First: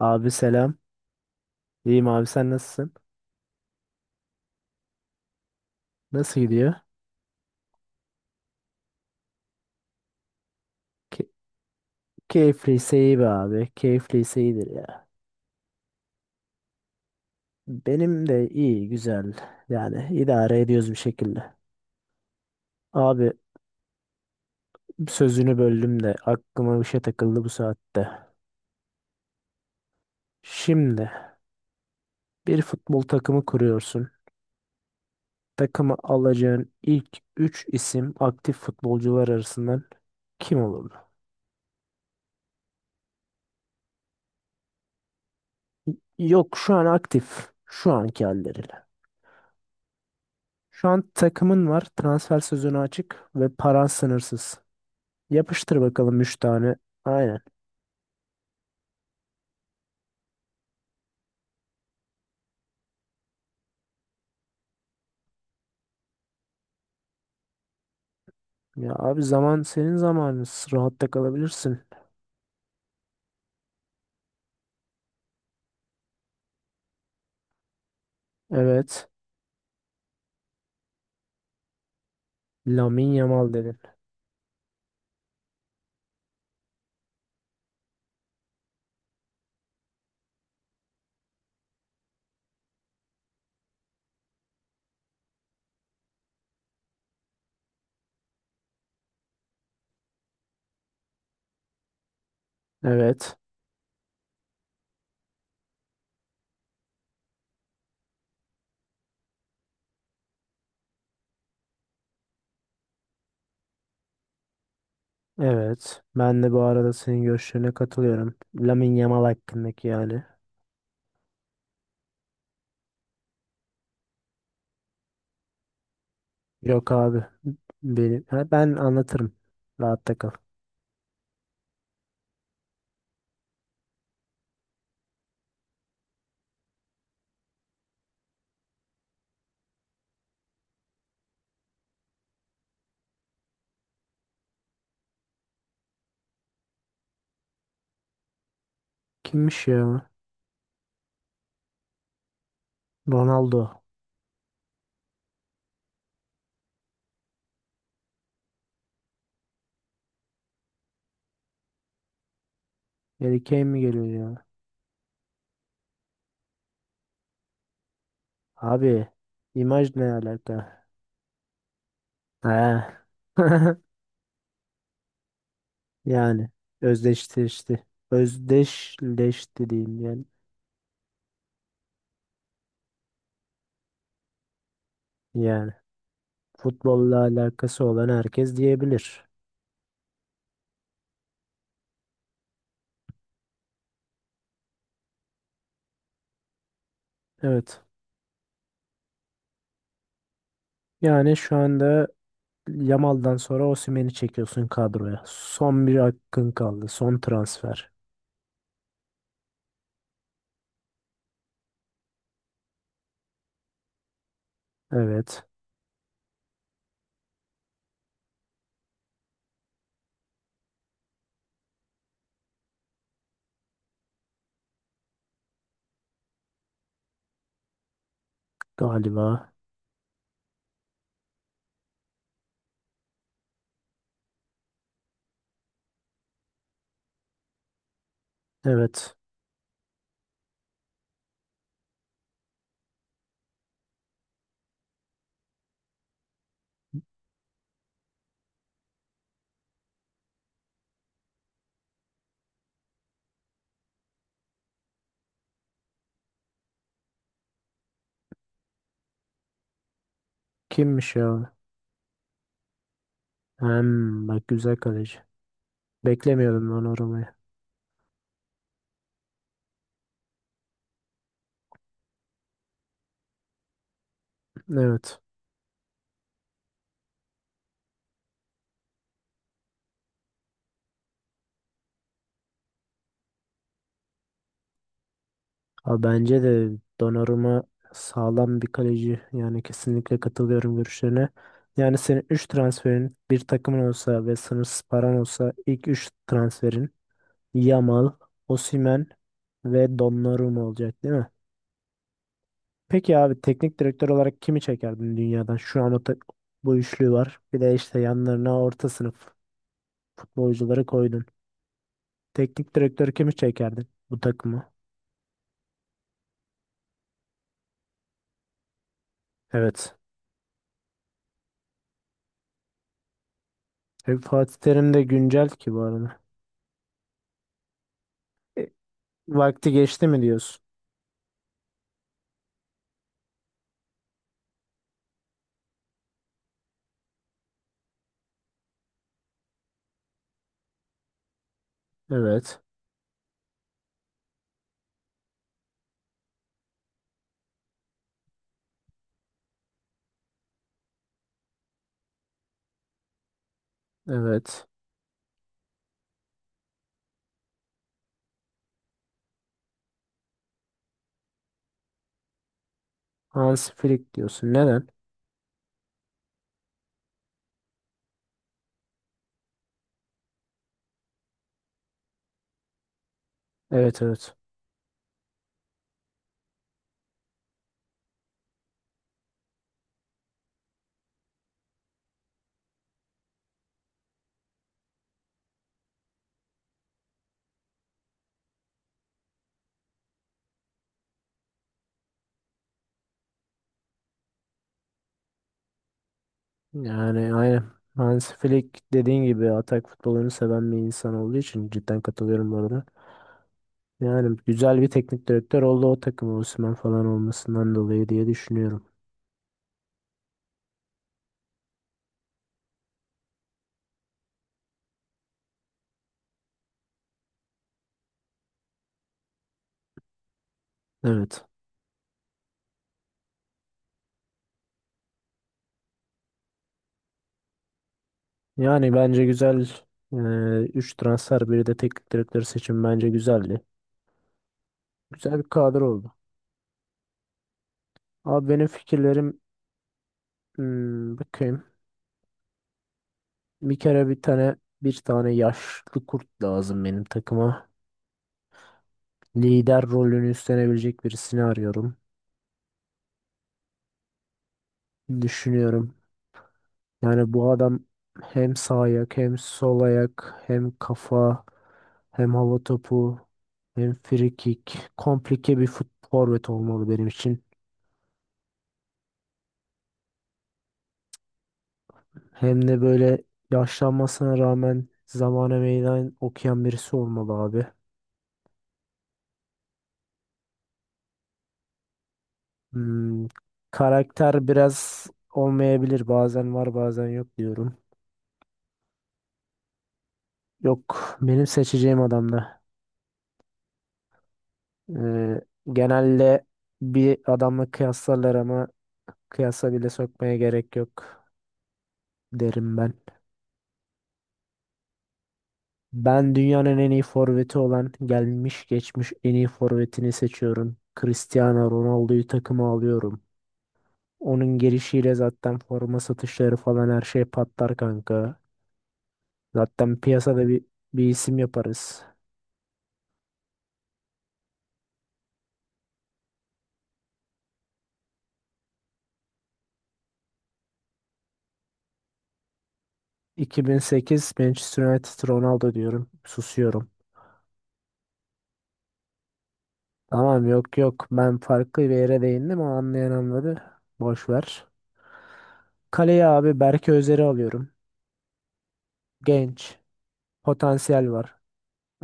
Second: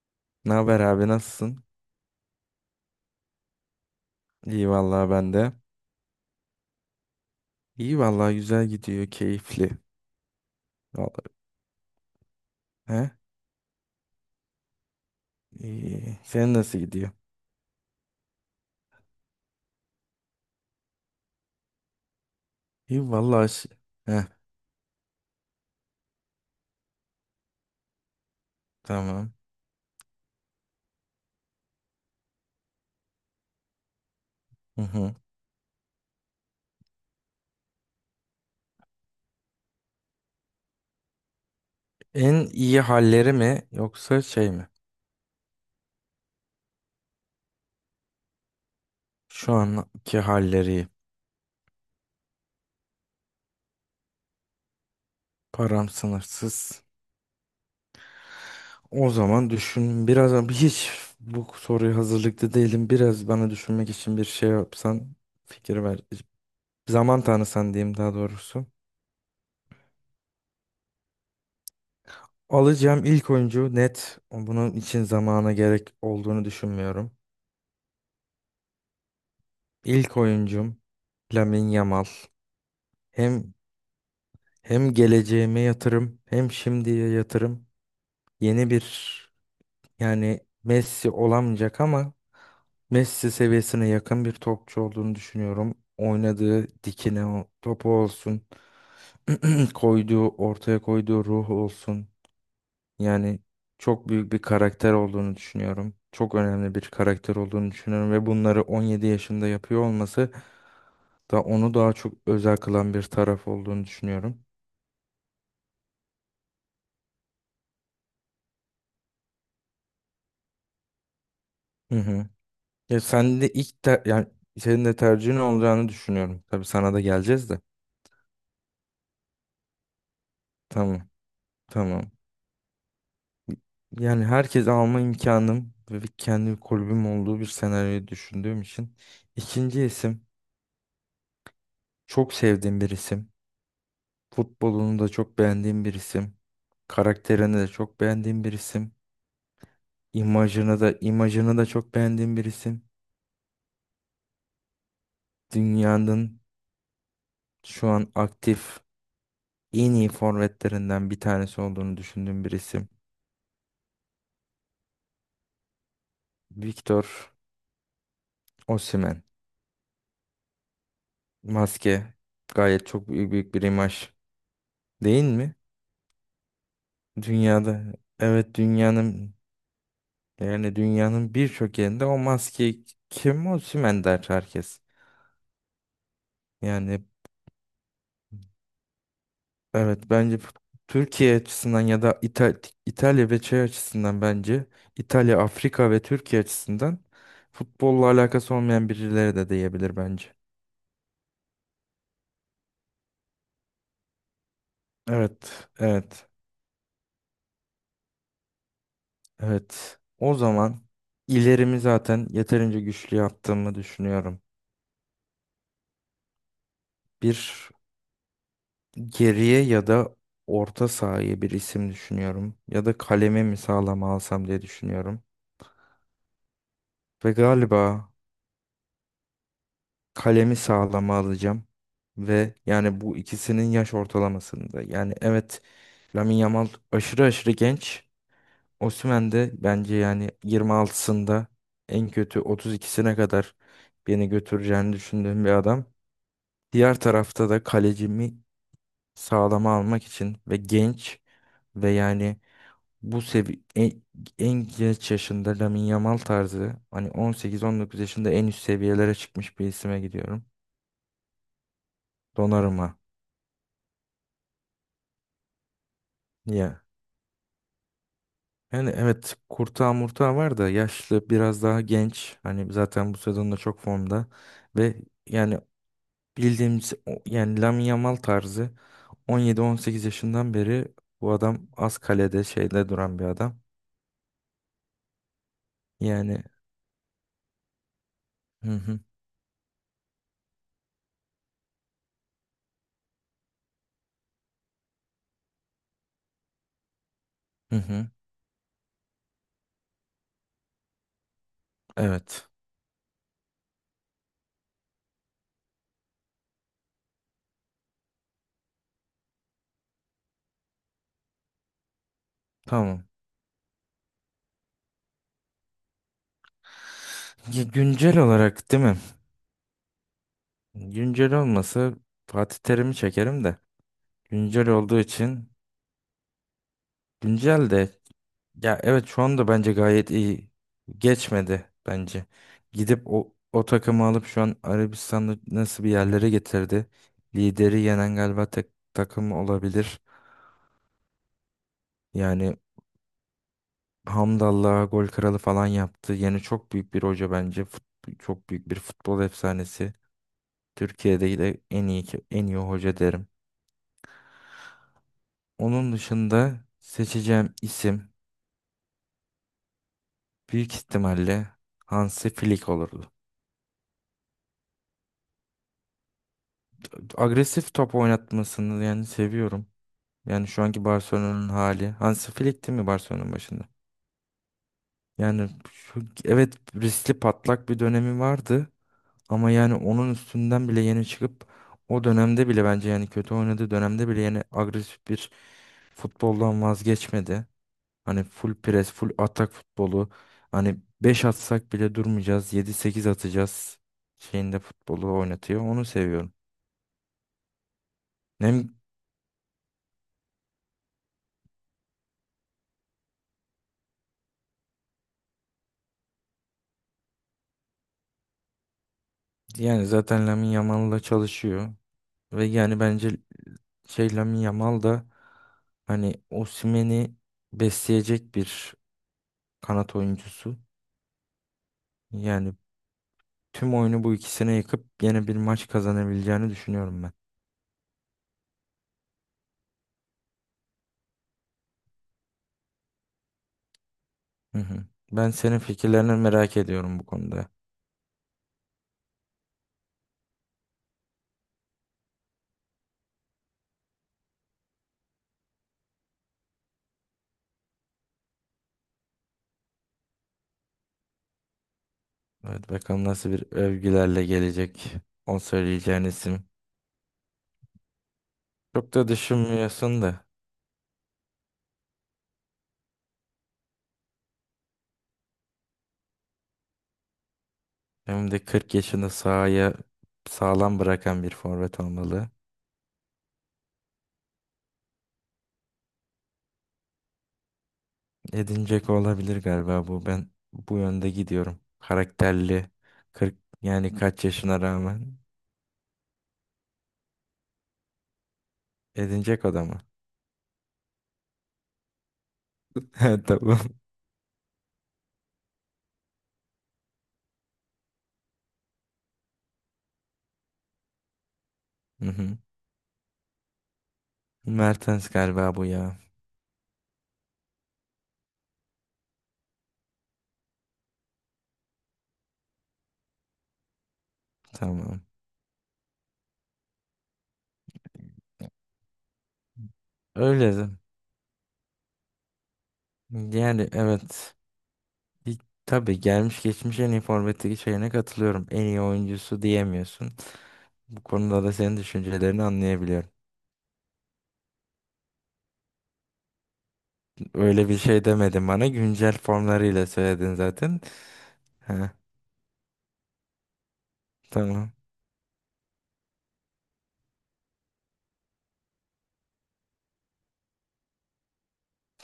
Abi Ne selam. haber abi, nasılsın? İyiyim abi sen nasılsın? İyi vallahi, ben de. Nasıl gidiyor? İyi vallahi, güzel gidiyor, keyifli. Ke- Vallahi. Keyifliyse He? iyi be abi. Keyifliyse iyidir ya. İyi. Senin nasıl gidiyor? Benim de iyi güzel. Yani idare ediyoruz bir şekilde. İyi Abi vallahi. Heh, sözünü böldüm de aklıma bir şey takıldı bu saatte. tamam. Şimdi bir futbol takımı kuruyorsun. Hı hı. Takıma alacağın ilk 3 isim aktif futbolcular arasından kim olurdu? En iyi halleri mi yoksa şey mi? Yok şu an aktif. Şu anki halleriyle. Şu anki halleri. Şu an takımın var. Transfer sezonu açık ve paran sınırsız. Yapıştır Param bakalım 3 tane. sınırsız. Aynen. O zaman düşün biraz, ama hiç bu soruya hazırlıklı değilim. Biraz bana düşünmek için bir şey yapsan fikir ver. Zaman tanısan diyeyim, daha doğrusu. Ya abi zaman senin zamanın. Rahatta kalabilirsin. Alacağım ilk oyuncu net. Bunun için zamana gerek olduğunu düşünmüyorum. Evet. İlk oyuncum Lamine Yamal. Lamine Yamal Hem dedin. hem geleceğime yatırım, hem şimdiye yatırım. Yeni bir, yani Messi olamayacak ama Messi seviyesine yakın bir topçu olduğunu düşünüyorum. Oynadığı dikine o topu olsun, ortaya koyduğu ruhu olsun. Evet. Yani çok büyük bir karakter olduğunu düşünüyorum. Çok önemli bir karakter olduğunu düşünüyorum ve bunları 17 yaşında yapıyor olması da onu daha çok özel kılan bir taraf olduğunu düşünüyorum. Evet. Ben de bu arada senin görüşlerine katılıyorum. Lamine Yamal hakkındaki yani. Hı hı. Ya sen de yani senin de tercihin olacağını düşünüyorum. Tabii Yok sana da abi. geleceğiz de. Benim. Ha, ben anlatırım. Rahatta kal. Tamam. Tamam. Yani herkes alma imkanım ve bir kendi kulübüm olduğu bir senaryoyu düşündüğüm için. İkinci isim çok sevdiğim bir isim. Futbolunu da çok beğendiğim bir isim. Karakterini de çok beğendiğim bir isim. Kimmiş ya? İmajını da çok beğendiğim bir isim. Ronaldo. Dünyanın şu an aktif en iyi forvetlerinden bir tanesi olduğunu düşündüğüm bir isim. Harry Kane mi geliyor ya? Victor Abi, Osimhen. imaj ne alaka? Maske He. gayet çok büyük, büyük bir imaj, değil mi? Yani özdeşleşti. Dünyada evet, dünyanın Özdeşleşti diyeyim yani. yani dünyanın birçok yerinde o maske, kim Osimhen der herkes. Yani Yani futbolla alakası olan herkes diyebilir. evet, bence Türkiye açısından ya da İtalya ve şey açısından bence İtalya, Afrika ve Türkiye açısından Evet. futbolla alakası olmayan birileri de diyebilir bence. Yani şu anda Yamal'dan sonra Osimhen'i çekiyorsun kadroya. Evet, Son bir evet, hakkın kaldı. Son transfer. evet. O zaman ilerimi zaten yeterince güçlü yaptığımı düşünüyorum. Evet. Bir geriye ya da orta sahaya bir isim düşünüyorum. Ya da kalemi mi sağlam alsam diye düşünüyorum. Ve galiba Galiba. kalemi sağlama alacağım. Ve yani bu ikisinin yaş ortalamasında. Yani evet, Lamine Yamal aşırı aşırı genç. Evet. Osimhen de bence yani 26'sında en kötü 32'sine kadar beni götüreceğini düşündüğüm bir adam. Diğer tarafta da kalecimi sağlama almak için ve genç ve yani bu sevi en genç yaşında, Lamine Yamal tarzı, hani 18-19 yaşında en üst seviyelere çıkmış bir isime gidiyorum. Kimmiş ya? Donnarumma. Hem bak güzel kaleci. Beklemiyordum Ya. ben orayı. Yani evet, Kurtağı Murtağı var da yaşlı, biraz daha genç. Hani zaten bu sezonda çok formda. Ve Evet. yani bildiğimiz yani Lamine Yamal tarzı 17-18 yaşından beri bu adam az kalede şeyde duran bir adam. Abi bence Yani, de Donnarumma sağlam bir hı hı, kaleci. Yani kesinlikle katılıyorum görüşlerine. Yani senin 3 transferin bir takımın olsa ve sınırsız paran olsa ilk 3 transferin hı hı, Yamal, Osimhen ve Donnarumma olacak değil mi? evet, Peki abi teknik direktör olarak kimi çekerdin dünyadan? Şu an bu üçlü var. Bir de işte yanlarına orta sınıf futbolcuları koydun. Teknik tamam. direktör kimi çekerdin bu takımı? Ya, güncel olarak değil mi? Evet. Güncel olmasa Fatih Terim'i çekerim de. E, Fatih Güncel Terim olduğu de güncel için, ki bu arada. güncel de. Ya evet, şu anda Vakti bence geçti gayet mi iyi. diyorsun? Geçmedi bence. Gidip o takımı alıp şu an Arabistan'ı nasıl bir yerlere getirdi. Lideri yenen galiba tek takım olabilir. Yani Evet. Hamdallah'a gol kralı falan yaptı. Yani çok büyük bir hoca bence. Çok büyük bir futbol efsanesi. Türkiye'de de en iyi hoca derim. Evet. Onun dışında seçeceğim isim büyük ihtimalle Hansi Flick olurdu. Hans Flick diyorsun. Neden? Agresif top oynatmasını yani seviyorum. Yani şu anki Barcelona'nın hali. Hansi Flick değil mi Barcelona'nın başında? Evet, evet. Yani evet, riskli patlak bir dönemi vardı. Ama yani onun üstünden bile yeni çıkıp, o dönemde bile, bence yani kötü oynadığı dönemde bile, yani agresif bir futboldan vazgeçmedi. Hani full pres, full atak futbolu. Hani 5 atsak bile durmayacağız, yedi sekiz atacağız şeyinde futbolu oynatıyor. Onu seviyorum. Yani aynen. Hans Hem Flick dediğin gibi atak futbolunu seven bir insan olduğu için cidden katılıyorum bu arada. Yani güzel bir teknik direktör oldu o takım Osimhen falan olmasından dolayı diye düşünüyorum. yani zaten Lamine Yamal'la çalışıyor. Ve yani bence şey Lamine Yamal da hani Osimhen'i besleyecek bir kanat oyuncusu. Evet. Yani tüm oyunu bu ikisine yıkıp yine bir maç kazanabileceğini düşünüyorum ben. Yani bence güzel 3 transfer biri de teknik direktör seçim bence güzeldi. Hı hı. Ben Güzel bir senin kadro fikirlerini oldu. merak ediyorum bu konuda. Abi benim fikirlerim hmm, bakayım. Bir kere bir tane yaşlı kurt lazım benim takıma. Lider rolünü üstlenebilecek birisini arıyorum. Evet, bakalım nasıl bir övgülerle gelecek o Düşünüyorum. söyleyeceğin isim. Yani bu adam hem sağ Çok da ayak hem sol düşünmüyorsun da. ayak hem kafa hem hava topu hem free kick. Komplike bir forvet olmalı benim için. Hem de 40 yaşında sahaya sağlam bırakan bir forvet olmalı. Hem de böyle yaşlanmasına rağmen zamana meydan okuyan birisi olmalı abi. Edin olabilir galiba bu. Ben bu yönde gidiyorum. Karakterli. Hmm, 40, yani kaç karakter yaşına biraz rağmen. olmayabilir. Bazen var bazen yok diyorum. Edin Dzeko da mı? Yok benim seçeceğim adamla. Ha, tamam. Ee, Genelde bir adamla kıyaslarlar ama kıyasa bile sokmaya gerek yok Hı hı. derim ben. Mertens galiba bu ya. Ben dünyanın en iyi forveti olan gelmiş geçmiş en iyi forvetini seçiyorum. Cristiano Ronaldo'yu takıma alıyorum. Onun Tamam. gelişiyle zaten forma satışları falan her şey patlar kanka. Zaten piyasada Öyle bir, de. bir isim yaparız. Yani evet. Bir, tabii gelmiş geçmiş en iyi forvetteki şeyine katılıyorum. En iyi oyuncusu diyemiyorsun. Bu konuda da senin düşüncelerini anlayabiliyorum. 2008 Manchester United Ronaldo diyorum. Susuyorum. Öyle bir şey demedim bana. Güncel formlarıyla söyledin Tamam yok zaten. yok ben farklı bir Ha, yere değindim o anlayan anladı. Boş ver. tamam. Kaleye abi Berke Özer'i alıyorum. Genç. Potansiyel var.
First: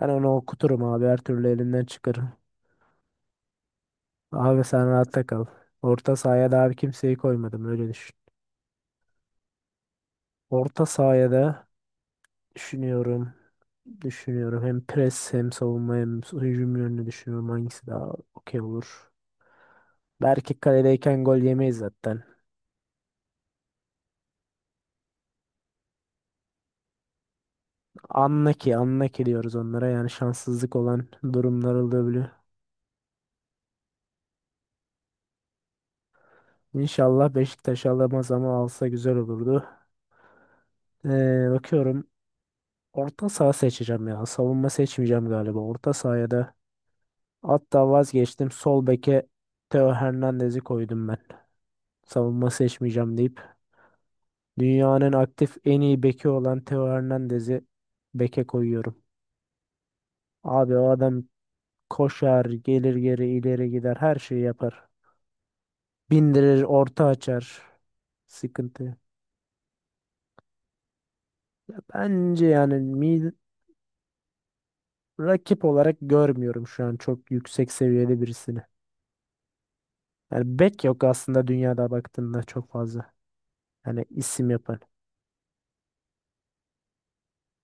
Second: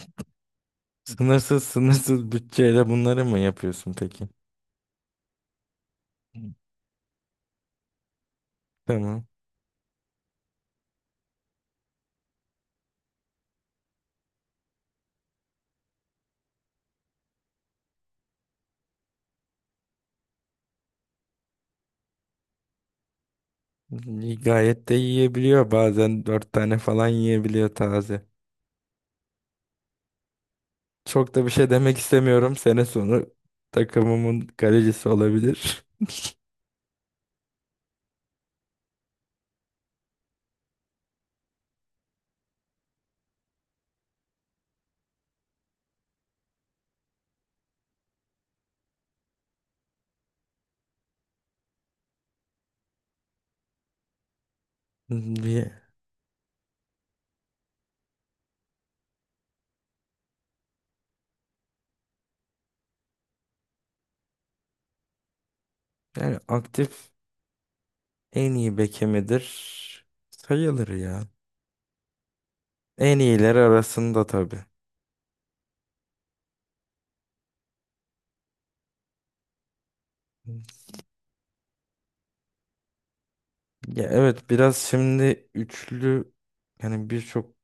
Ben onu okuturum abi her türlü Sınırsız elinden çıkarım. sınırsız bütçeyle bunları mı yapıyorsun peki? Abi sen rahatta kal. Orta sahaya da abi kimseyi koymadım öyle düşün. Tamam. Orta sahaya da düşünüyorum. Düşünüyorum hem pres hem savunma hem hücum yönünü düşünüyorum hangisi daha okey olur. Berke kaledeyken gol yemeyiz zaten. İyi, gayet de yiyebiliyor. Bazen dört tane falan yiyebiliyor taze. Anlaki, anlaki diyoruz onlara. Yani şanssızlık olan Çok da bir şey durumlar demek olabiliyor. istemiyorum. Sene sonu takımımın kalecisi olabilir. İnşallah Beşiktaş alamaz ama alsa güzel olurdu. Bakıyorum. Orta saha seçeceğim ya. Savunma seçmeyeceğim galiba. Orta sahaya da hatta vazgeçtim. Sol beke Theo Hernandez'i koydum ben. Savunma seçmeyeceğim deyip dünyanın aktif en Bir- iyi beki olan Theo Hernandez'i beke koyuyorum. Abi o adam koşar, gelir geri ileri gider, her şeyi yapar. Yani Bindirir, orta aktif açar. en iyi Sıkıntı. beke midir? Sayılır ya. Bence yani En mid iyiler arasında tabii. rakip olarak görmüyorum şu an çok yüksek seviyede birisini. Yani bek yok aslında dünyada baktığında çok fazla, yani Ya isim evet, biraz yapan. şimdi üçlü, yani birçok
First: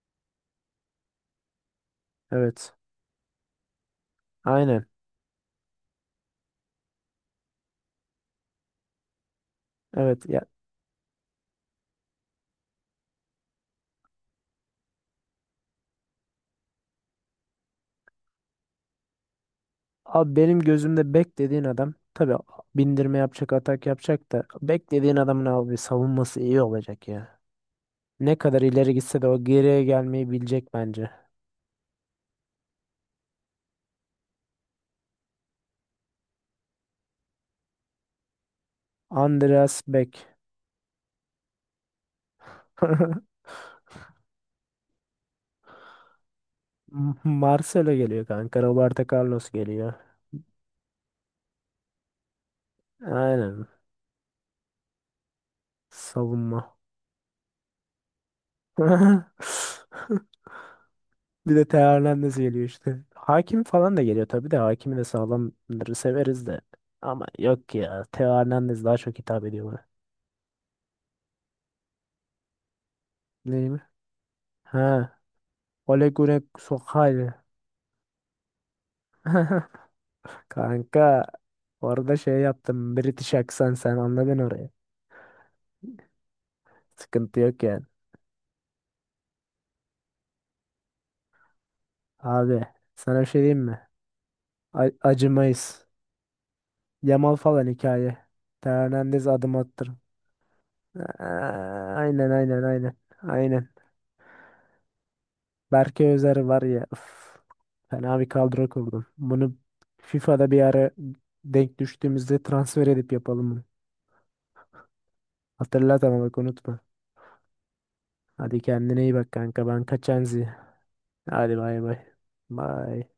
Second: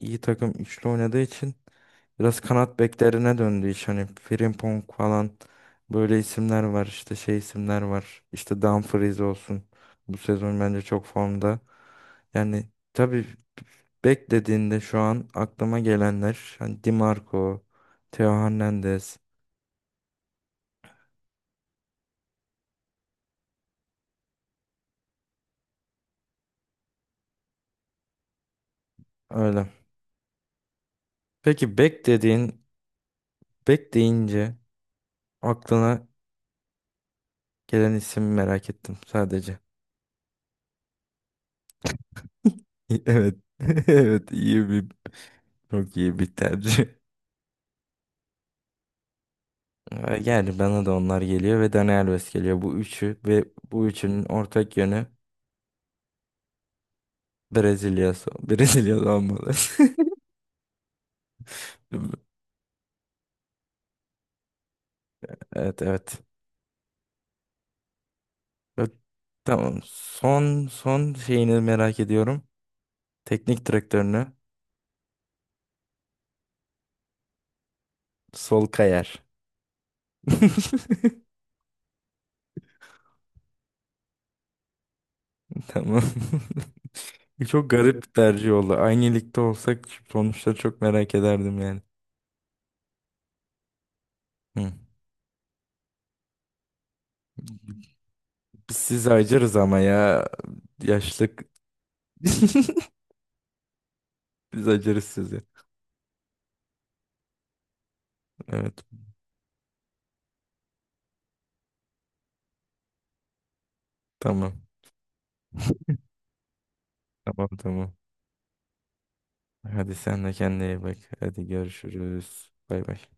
iyi takım üçlü oynadığı için biraz Evet. kanat beklerine döndü iş. Hani Frimpong Aynen. falan böyle isimler var, işte şey isimler var. İşte Dumfries olsun. Bu Evet. Ya, sezon bence çok formda. Yani tabii beklediğinde şu an aklıma gelenler hani Di Marco, Theo Hernandez, abi benim gözümde bek dediğin adam tabii bindirme yapacak, atak yapacak da bek dediğin adamın abi savunması iyi olacak ya. Ne kadar ileri gitse de o öyle. geriye gelmeyi bilecek bence. Peki bek deyince aklına gelen isim merak ettim sadece. Andreas Beck. Evet. Evet, iyi bir çok iyi bir tercih. Marcelo geliyor kanka. Roberto Carlos geliyor. Yani bana da onlar geliyor ve Dani Alves geliyor. Bu üçü ve Aynen. bu üçünün ortak yönü Savunma. Brezilya. Brezilya olmalı. Bir de Teo Hernandez geliyor işte. Hakim falan da geliyor tabii de hakimi de Evet, sağlamları evet. severiz de. Ama yok ya Teo Hernandez Ö- daha çok hitap ediyor Tamam. bana. Son şeyini merak ediyorum. Teknik Değil mi? direktörünü. Ha. Ole Gunnar Solskjaer. Sol Kayer. Kanka orada şey yaptım British aksan sen anladın orayı. Tamam. Sıkıntı yok Çok yani. garip bir tercih oldu. Aynı ligde olsak sonuçları çok merak ederdim yani. Abi sana bir şey diyeyim mi? Hı. Acımayız. Yamal falan hikaye. Teo Siz Hernandez adım acırız ama attır. ya, yaşlık. Aa, aynen aynen aynen. Aynen. Biz acırız sizi. Berke Özer var ya. Üf, fena bir kadro Evet. kurdum. Bunu FIFA'da bir ara denk düştüğümüzde transfer edip yapalım bunu. Tamam. Hatırlat ama bak unutma. Tamam, tamam. Hadi kendine iyi bak kanka. Ben Hadi kaçan sen de Zi. kendine iyi bak. Hadi Hadi bay bay. görüşürüz. Bay bay. Bay.